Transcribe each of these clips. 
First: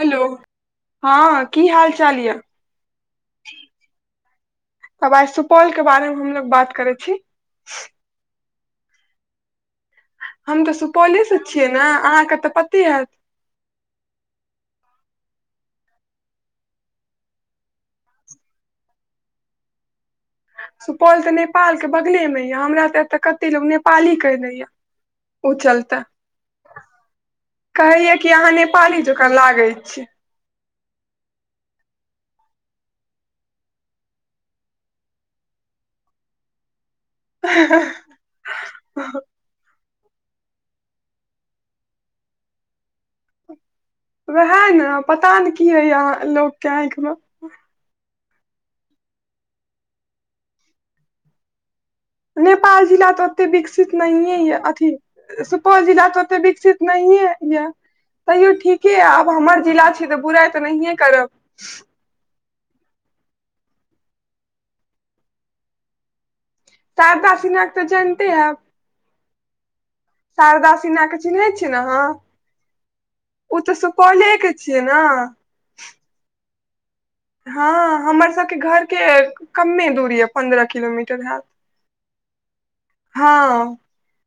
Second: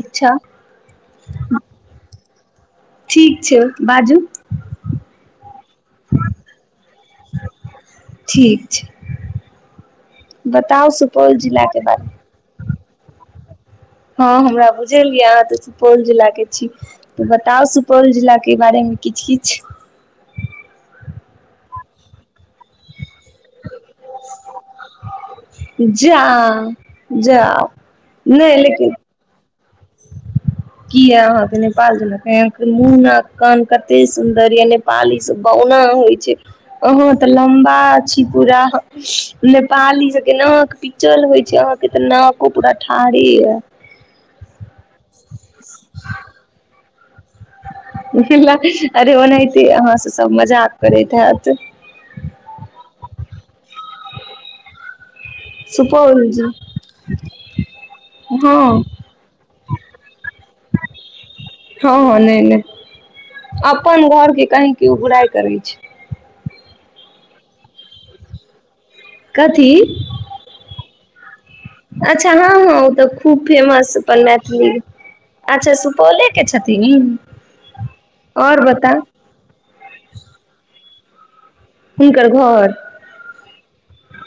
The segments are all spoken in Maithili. हेलो अच्छा हँ की हालचाल यऽ ठीक छै बाजू तब आइ सुपौल के बारेमे हमलोग बात करैत छी [inaudible] हम तऽ बताउ सुपौले सुपौल सँ जिला छियै के न बारे अहाँके तऽ पते हैयत हँ हमरा बुझल यै अहाँ तऽ सुपौल जिला के छी तऽ बताउ सुपौल जिला के बारेमे किछ किछ सुपौल तऽ नेपाल के बगलेमे यऽ हमरा त ए तऽ कते लोक नेपाली कहि दै यऽ ओ चलता जा जाउ कहैया कि अहाँ नहि नेपाली जकाँ लागै [inaudible] की अय अहंके नेपाल [unintelligible] मूंह नाक कान कते सुन्दर ये नेपाल ई सब बहुत एना होइ छै अहाँ तऽ लम्बा छी पूरा हं नेपाली के नाक पिचल होइ छै अहा के तऽ नाको पूरा ठाढ़े अय वहे ने पता ने की होइए अहाँ लोकके आँखिमे अरे ओनाहिते अहाँ से सभ मजाक करैत हैत नेपाल जिला तऽ ओते विकसित नहिए अय अथी सुपौल जिला तऽ ओते विकसित नहिए यऽ तैयो हँ हँ ठीके य आब हमर जिला छी तऽ बुराइ तऽ नहिए करब अप्पन घरके कहीँ केओ बुराइ करै छै शारदा सिन्हा के त जैनते हेब कथी शारदा सिन्हा के चिन्है छियै ने अहाँ अच्छा हँ हँ ओ तऽ खूब ओ तऽ फेमस अपन सुपौले के मैथिली छियै ने अच्छा सुपौले के छथिन इ हँ हमर सभके घरके कममे दूरी अय पन्द्रह किलोमीटर हेत हिनकर घर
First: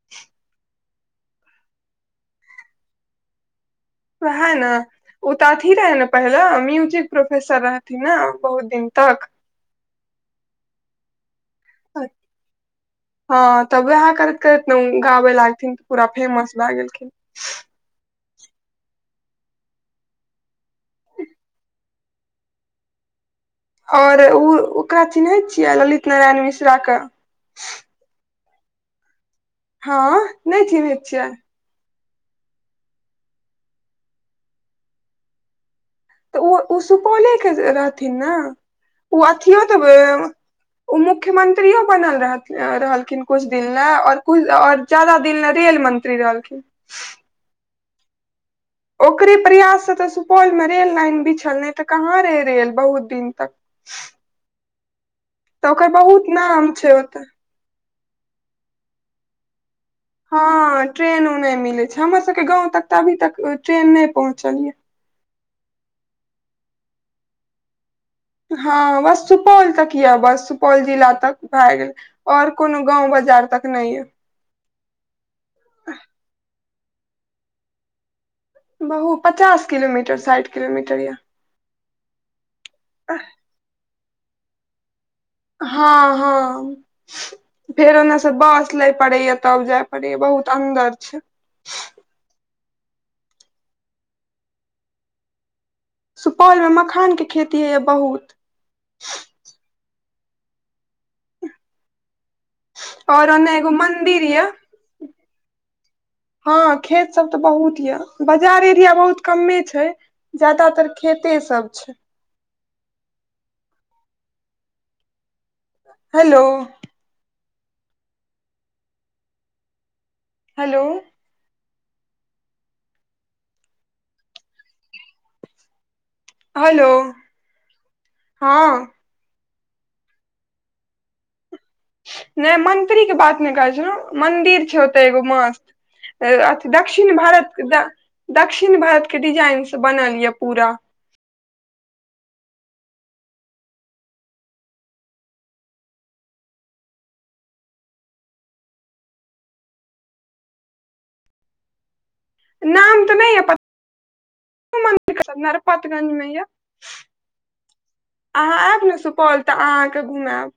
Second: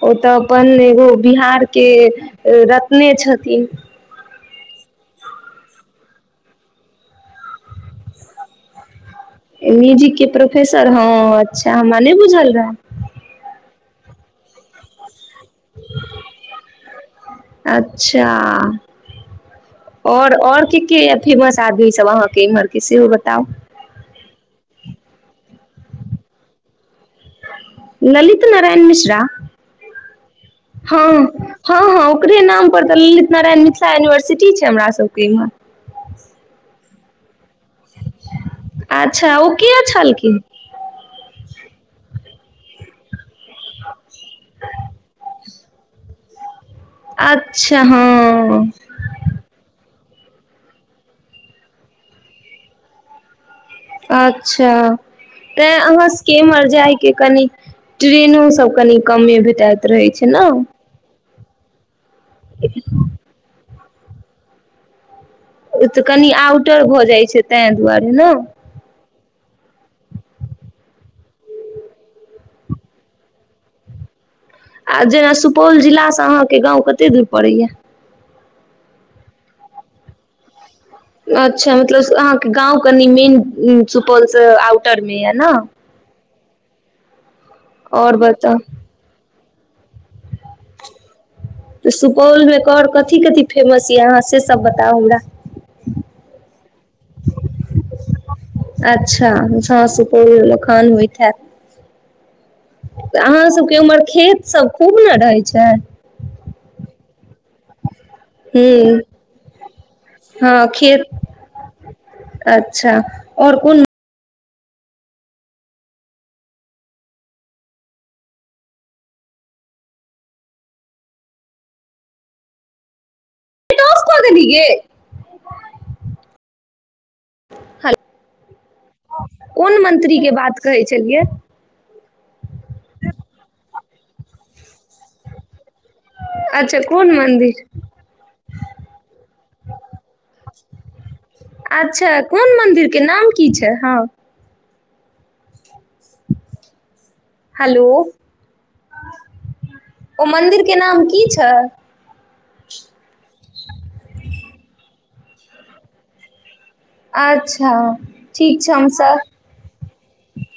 ओ तऽ अपन ओ बिहार के रत्ने छथिन है न ओ तऽ अथी रहै ने पहिले म्यूजिक प्रोफेसर रहथिन ने बहुत दिन तक म्यूजिक के प्रोफेसर हँ अच्छा हमरा नहि बुझल रहे हँ तब वहा करैत करैत ने गाबे लागथिन तऽ पूरा फेमस भए गेलखिन जा ओर और के के अय फेमस आदमी सब अहाँके इमहर के सेहो बताउ आओर उ ओकरा चिनहै छियै ललित नारायण मिश्राके ललित नारायण मिश्रा हँ नहि चिन्है हँ छियै हँ हँ ओकरे नामप पर तऽ ललित नारायण मिथिला यूनिवर्सिटी छै हमरा सबके इमहर त उ उ सुपोले रहथिन ने ओ अच्छा अथियो त किया छलखिन ओ मुख्यमन्त्री मंत्रियो बनल रहल रहलखिन कुछ दिन ल आओर आओर जादा दिन ल तेल मंत्री रहलखिन अच्छा हँ ओकरे प्रयास स तऽ सु सुपौल मे रेल लाइन बीछल नैय तऽ कहाँ रहैय रेल बहुत दिन तक अच्छा तऽ तैँ ओकर बहुत अहाँसँ के इमहर नाम छै जाय के ओतऽ कनि ट्रेनो सब कनि कमे भेटाइत रहै छै न नैय मिलै छै हमर सब गाँव तक तऽ अभी तक ट्रेन नहि पहुँचल यै ओ तऽ कनि आउटर भऽ जाइ छै तैं हँ बस सुपौल तक यए बस सुपौल जिला तक भए गेल आऔर कोनो गाँंव बाजार तक नहि अय आ जेना सुपौल जिलासँ अहाँके गाँव कत्ते दूर पड़ैए बहु पचास किलोमीटर साइठ किलोमीटर यऽ अच्छा मतलब अहाँके गाँंव कनि मेन सुपौल से आउटर हँ हँ फेर आओर ओनेस बताउ बस लै पड़ै ये तब जाय परैये बहुत अंन्दर छै तऽ सुपौलमे कर कथि कथि फेमस यऽ अहाँ से सब बताउ हमरा सुपौलमे मखानके खेती होइए बहुत अच्छा हँ सुपौल मखान होइत हैत और अहाँ ओने एगो सबके उमहर मंदिर ये खेत सब खूब ने रहै छै हँ खेत सब तऽ बहुत यऽ बाजार एरिया हूँ बहुत कमे छै हँ जादातर खेत खेते सब छै अच्छा और कुन हेलो हलो नेट ऑफ क देलही गे हेलो हेलो हँ कोन मंत्रीके बात कहै छलियै नहि मंत्री के बात नहि कहै छै ने मंन्दिर छै ओतय एगो मस्त अ अथि अच्छा कोन दक्षिण भारत मंदिर द दक्षिण भारतके डिजाइन छै बनाइ लिअ पूरा अच्छा कोन मन्दिरके नाम की छै हँ हेलो ओ मन्दिरके नाम की छै नाम तऽ नहि प कोन नंदिर नरपतगंजमे य अच्छा अहाँ ठीक छै आयब हम न सर सुपौल त अहाँके घुमायब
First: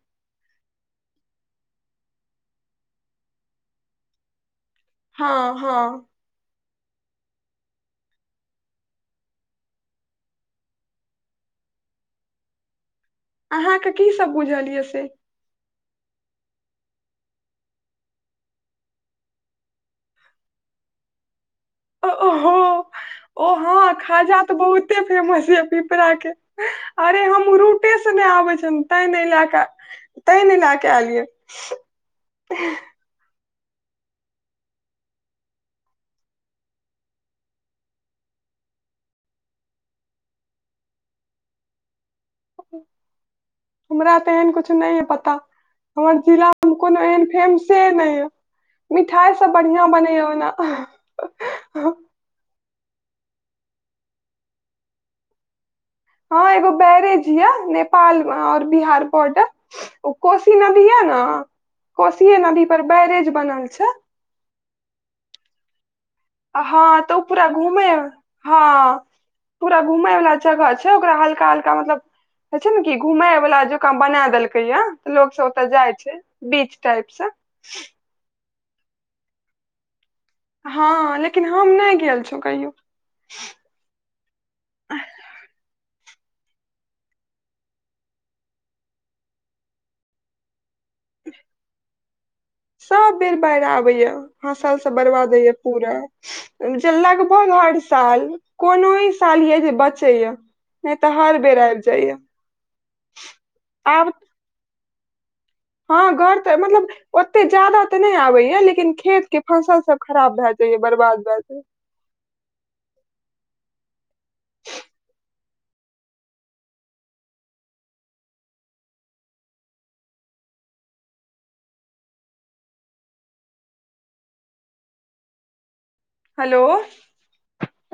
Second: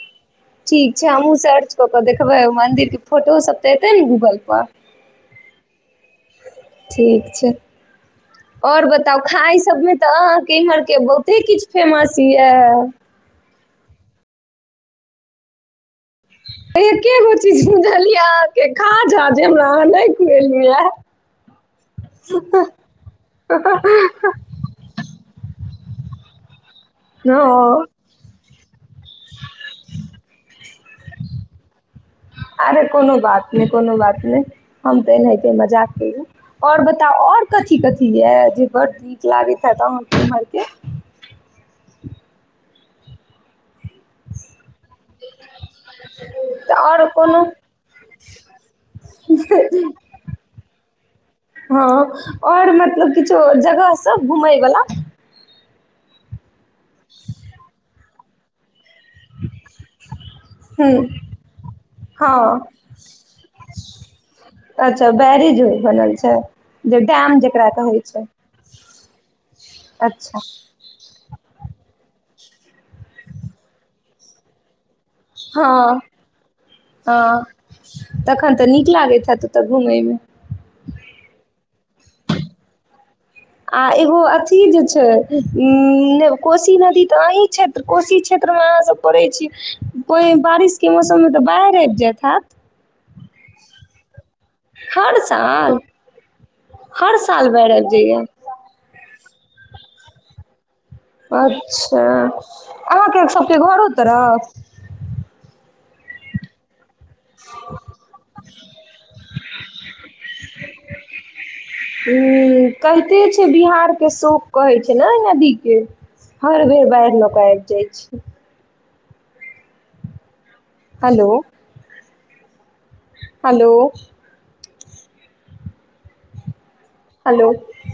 ठीक छै हमहूँ सर्च कऽ कऽ देखबै मन्दिर के फोटोसभ तऽ एतै न गूगल पर हँ हँ ठीक छै ओर बताउ खाइ सभमे तऽ अहाँके इम्हरके बहुते किछ फेमस य अहाँके कीसभ बुझल य से एके गो चीज सुझलियै अहाँके खाझा जे हमरा अहाँ नहि खुएलियै य [inaudible] ओहो ओ हँ खाजा तऽ बहुते फेमस य पिपरा के अरे हम हँ रूटेसँ नहि आबै छ ते ल कऽ ता ने लए क एलियै अरे कोनो बात नै कोनो बात नै हम ते एनाहिते मजाक केलु और बताउ और कथी कथी य जे बड़ नीक लागै हैत आहाके इमहरके हमरा तेहन कुछ नइ य पता हमर जिला मे तऽ कोनो आओर एहन फेमसे नइ य मिठाइ सभ बढ़िआँ बनैए ओना आओर मतलब किछो जगह सब घुमयवला हँ एगो बैरेज य नेपाल म और बिहार म ओ कोसी नदी य हूँ न कोशीे नदी हँ पर बैरेज बनल छै अच्छा ब हँ तऽ उ पूरा जेकरा घूमे कहै छै हँ पूरा घूमय वला अच्छा जगह छै ओकरा हल्क हल्का हलका मतलब हो छै ने की घुम बालला जका बना देलकै य लोग सब ओतय जाइ हँ छै बीच टाइप स तहन तऽ नीक लागैत हैत ओतय घूमे मे हँ लेकिन हम नहि गेल छौ कहियो आ एगो अथी जे छै उ कोशी नदी तऽ अही क्षेत्र कोशी क्षेत्र अहाँ सब पड़ै छीय कोहि बारिश के मौसम मे तऽ बाढ़ि आबि जायइत हैत सब बेर बाढ़ि आबे या फसल सब हर बर्बाद होइय साल पूरा जे हर साल लगभग बाढ़ि हर आबि जाइए साल कोनो ई साल य जे बचैए य अच्छा अहाँके सभके घरो आब तरफ हँ घर तऽ मतलब ओते जादा तऽ नहि आबैएा लेकिन खेतके फसल सब खराब भैए जाइ य बर्बाद भै जाइ य उ कहिते छै बिहारके शोक कहै छै ने नदीके हर बेर बाढ़ि लोकऽ कऽ आबि जाइ छै हलौ हलौ हेलो हेलो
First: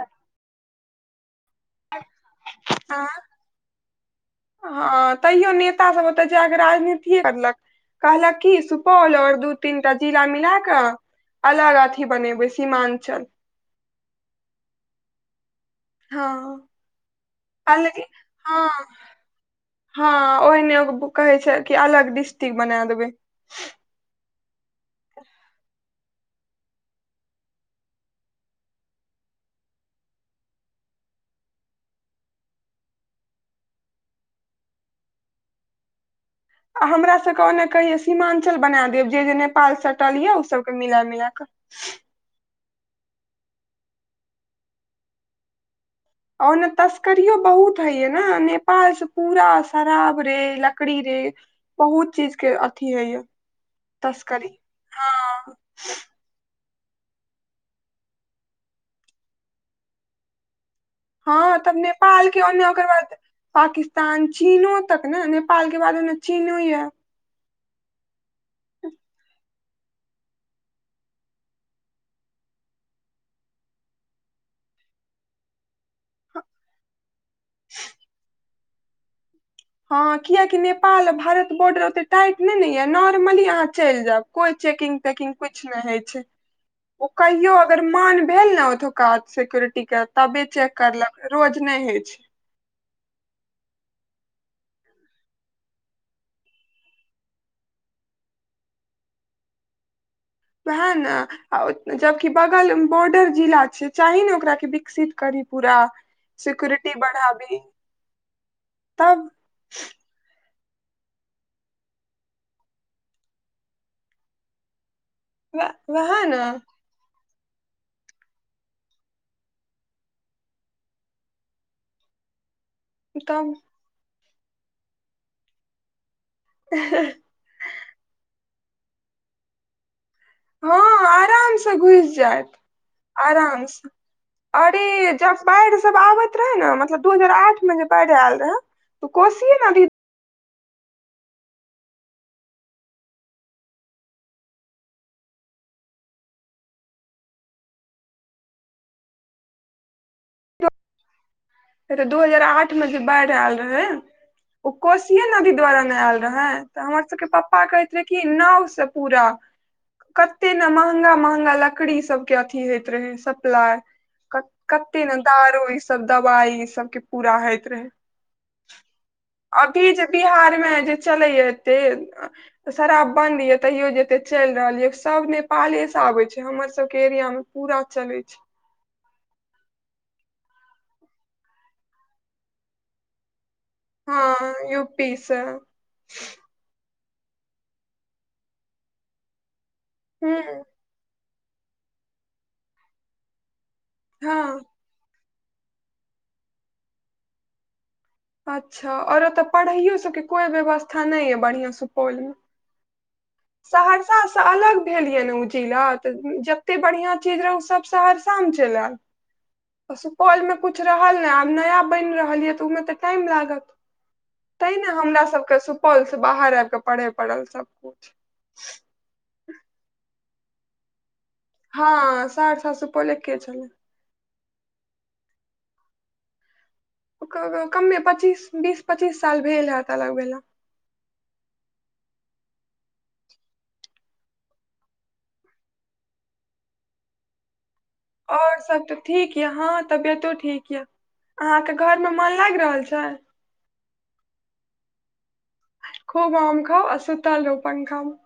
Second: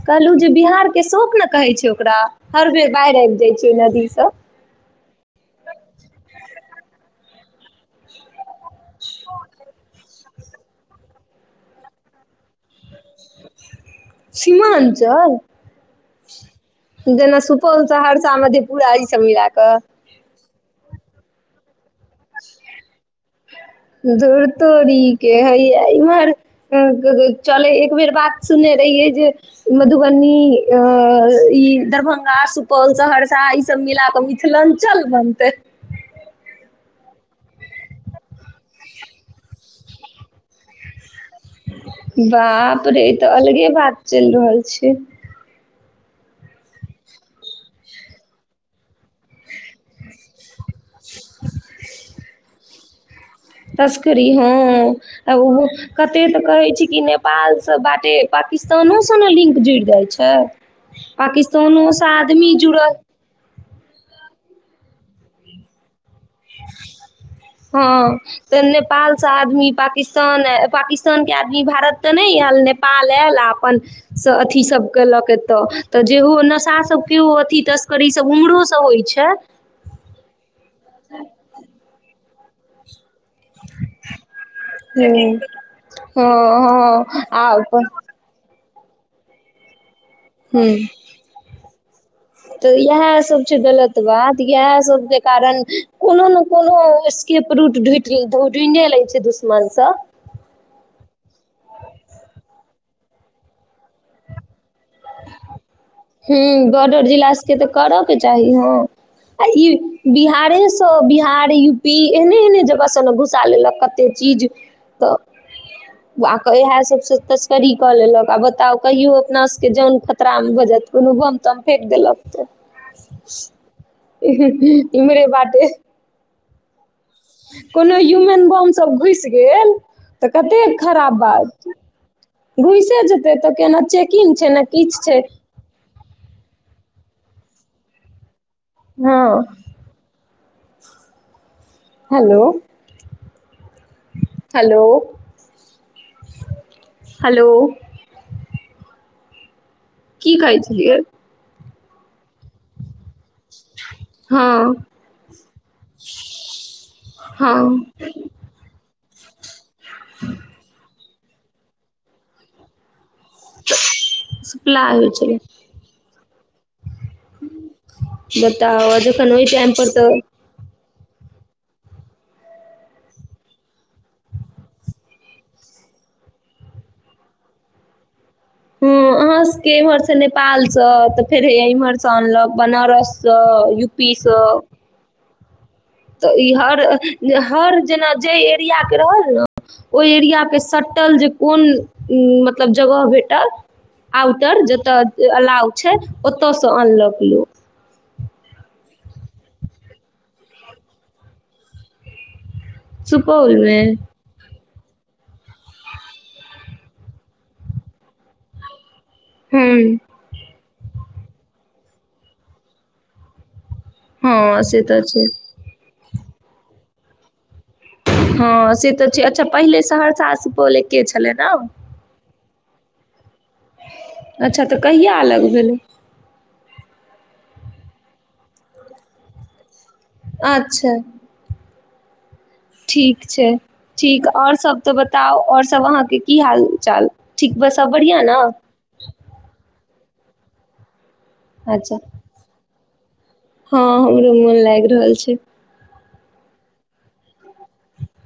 कहलहु जे बिहारके शोक न कहै छै ओकरा हर बेर बाढ़ि आबि जाइ छै ओहि नदीसं हँ तैयो नेता सब ओते जााक राजनीति करलक कहलक की सुपौल ओ दू तीनटा जिला मिला कऽ अलग अथी बनेबे सीमांचल सीमांचल हँ जेना सुपौल अलग सहरसा मधेपुरा ई सब मिला कऽ ओहने कहै छै कि अलग डिस्ट्रिक्ट बना देबै तोरीके हया चलै एक बेर बात सुनने रहि जे मधुबनी अ ई दरभंगा सुपौल सहरसा ईसभ मिलाके मिथिलांचल बनतै [inaudible] आ हमरासभके ओन्ने के कहैए सीमांचल बना देब जे जे नेपाल सटल यए ओसभके मिलाए मिलए कऽ बाप रे ई तऽ अलगे बात चलि रहल छै ओने तस्करियो बहुत हेय न नेपाल से पूरा शराब रे लकड़ी रे बहुत चीज के अथी होय तस्करी हँ आ ओ हँ कते तऽ कहै छी ई नेपालसँ बाटे पाकिस्तानो सँ ने लिंक जुड़ि जाइ छै हँ तब पकिस्तानो सं नेपाल के आदमी ओन्ने ओकर जुड़ल बाद पाकिस्तान चीनो तक न नेपाल के बाद अने चीनो या हँ तऽ नेपाल से आदमी पाकिस्तान पाकिस्तान के आदमी भारत तऽ नहि यल नेपाल आयल अपन अथी सब केलक एतऽ तऽ जेहो नशा सब पो अथी तस्करी सब उम्हरो से होइ छै हँ कियकि नेपाल आ भारत बॉर्डर टाइट नैय न या नॉर्मली अहाँ चलि जायब कोइ चेकिंग हँ तेकिंग कुछ नहि होइ छै हँ ओ हँ आ कहियो अगर अपन मन भेल न ओतुका सिक्योरिटी के तबे ह चेक करलक रोज नहि होइ छै तऽ इएह सब छै गलत बात इएह सब के कारण कोनो न कोनो स्कोप रूट ढू ढूढे ले छै दो मन सं उएह न जबकि बगल बोडर जिला छै चाही ने ओकरा विकसित करी पूरा ह सिक्योरिटी बॉर्डर जिला के बढ़ाबी तऽ करऽ के चाही हँ तब आ ई बिहारे बिहार यू पी एहने एहने जगह स ने घुसा लेलक कते चीज वए- वएह ने तऽ इएह सबसँ तस्करी कऽ लेलक आ बताउ कहियो अपना जन खतरा मे भऽ जात कोनो बम तम फेेक देलक त तब इमरे बाटे ह [inaudible] कोनो ह्यूमन बमसभ घुसि गेल कते हँ खराब आराम बात से घुसि जायत घुसे जेते तऽ केना चेकिंग छै न किछ छै च पैर सब आबैत रहै न मतलब दू हजार आठ मे जे बाढ़ि आयल रहै तऽ हँ कोशी नदी हेलो हेलौ हेलौ की कहै छलिय तऽ दू हजार आठमे जे बाढ़ि आयल रहै हँ ओ कोसिये नदी द्वारा न आयल रहे तऽ हमर सबके हँ पपा कहै स कि नाव से पूरा कते न महंगा महंगा लकड़ी सब के अथी होयइत रहे सप्लाइ सप्लाइ कत्ते होइ ने छलै दारू ई सब दवाइ ई सबके पूरा होइत रहै बताउ जखन ओहि टाइम अभी पर जे तऽ बिहारमे चलैये एत्ते शराब बन्द ये तैयो जे एते चलि रहल ये सब नेपाले से आबै छै हमर सबके एरियामे पूरा चलै छै हूँ हमरा सभकेँ इम्हर छै नेपालसँ तऽ फेर हैये इम्हरसँ अनलक बनारससँ यू पी सँ सँ तऽ ई हर हर जेना जाहि एरिया के रहल ने ओहि एरियाके हूँ सटल जे कोन मतलब जगह भेटल हँ आउटर जतय अलाव छै ओतयसँ अनलक लोक अच्छा आओर ओतय पढ़ाइयो सभकेँ कोइ व्यवस्था नहि अए बढियां सुपौलमे सुपौलमे सहरसासँ अलग भेल ये ने ओ जिला तऽ जते बढ़ियां चीज रहै ओ सब सहरसामे चलि आएल हँ तऽ सुपौलमे कुछ रहल नै आब नया बनि रहल अए तऽ ओहिमे तऽ टाइम लागत हँ तै से ने तऽ हमरा छै सबके सुपौलसँ बाहर आबि कऽ पढ़य पड़ल सबकिछु हँ से तऽ छै अच्छा पहिले सहरसा आ सुपौल एके छलै ने हँ सहरसा सुपौल एके छलै अच्छा तऽ कहिया अलग भेलै ओ कमे पच्चीस बीस पच्चीस साल भेल हैत अलग भेला अच्छा ठीक छै ठीक आओर सब तऽ बताउ और सब अहाँके की हाल चाल ठीक बस सब बढ़िआँ ने और सब तऽ ठीक य हँ तबियतो ठीक य अहाँके अच्छा घरमे मन लागि रहल छै हँ हमरो मन लागि रहल छै खूब आम खाउ आ सूतल रहू पंखामे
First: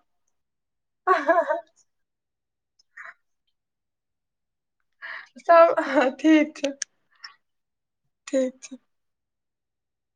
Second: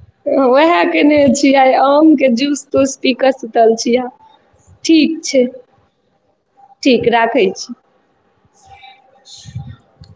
उएह कयने छियै आइ आमके जूस तूस पी कऽ सुतल छिय ठीक छै सब ठीक छै ठीक राखै छी ठीक छै [inaudible]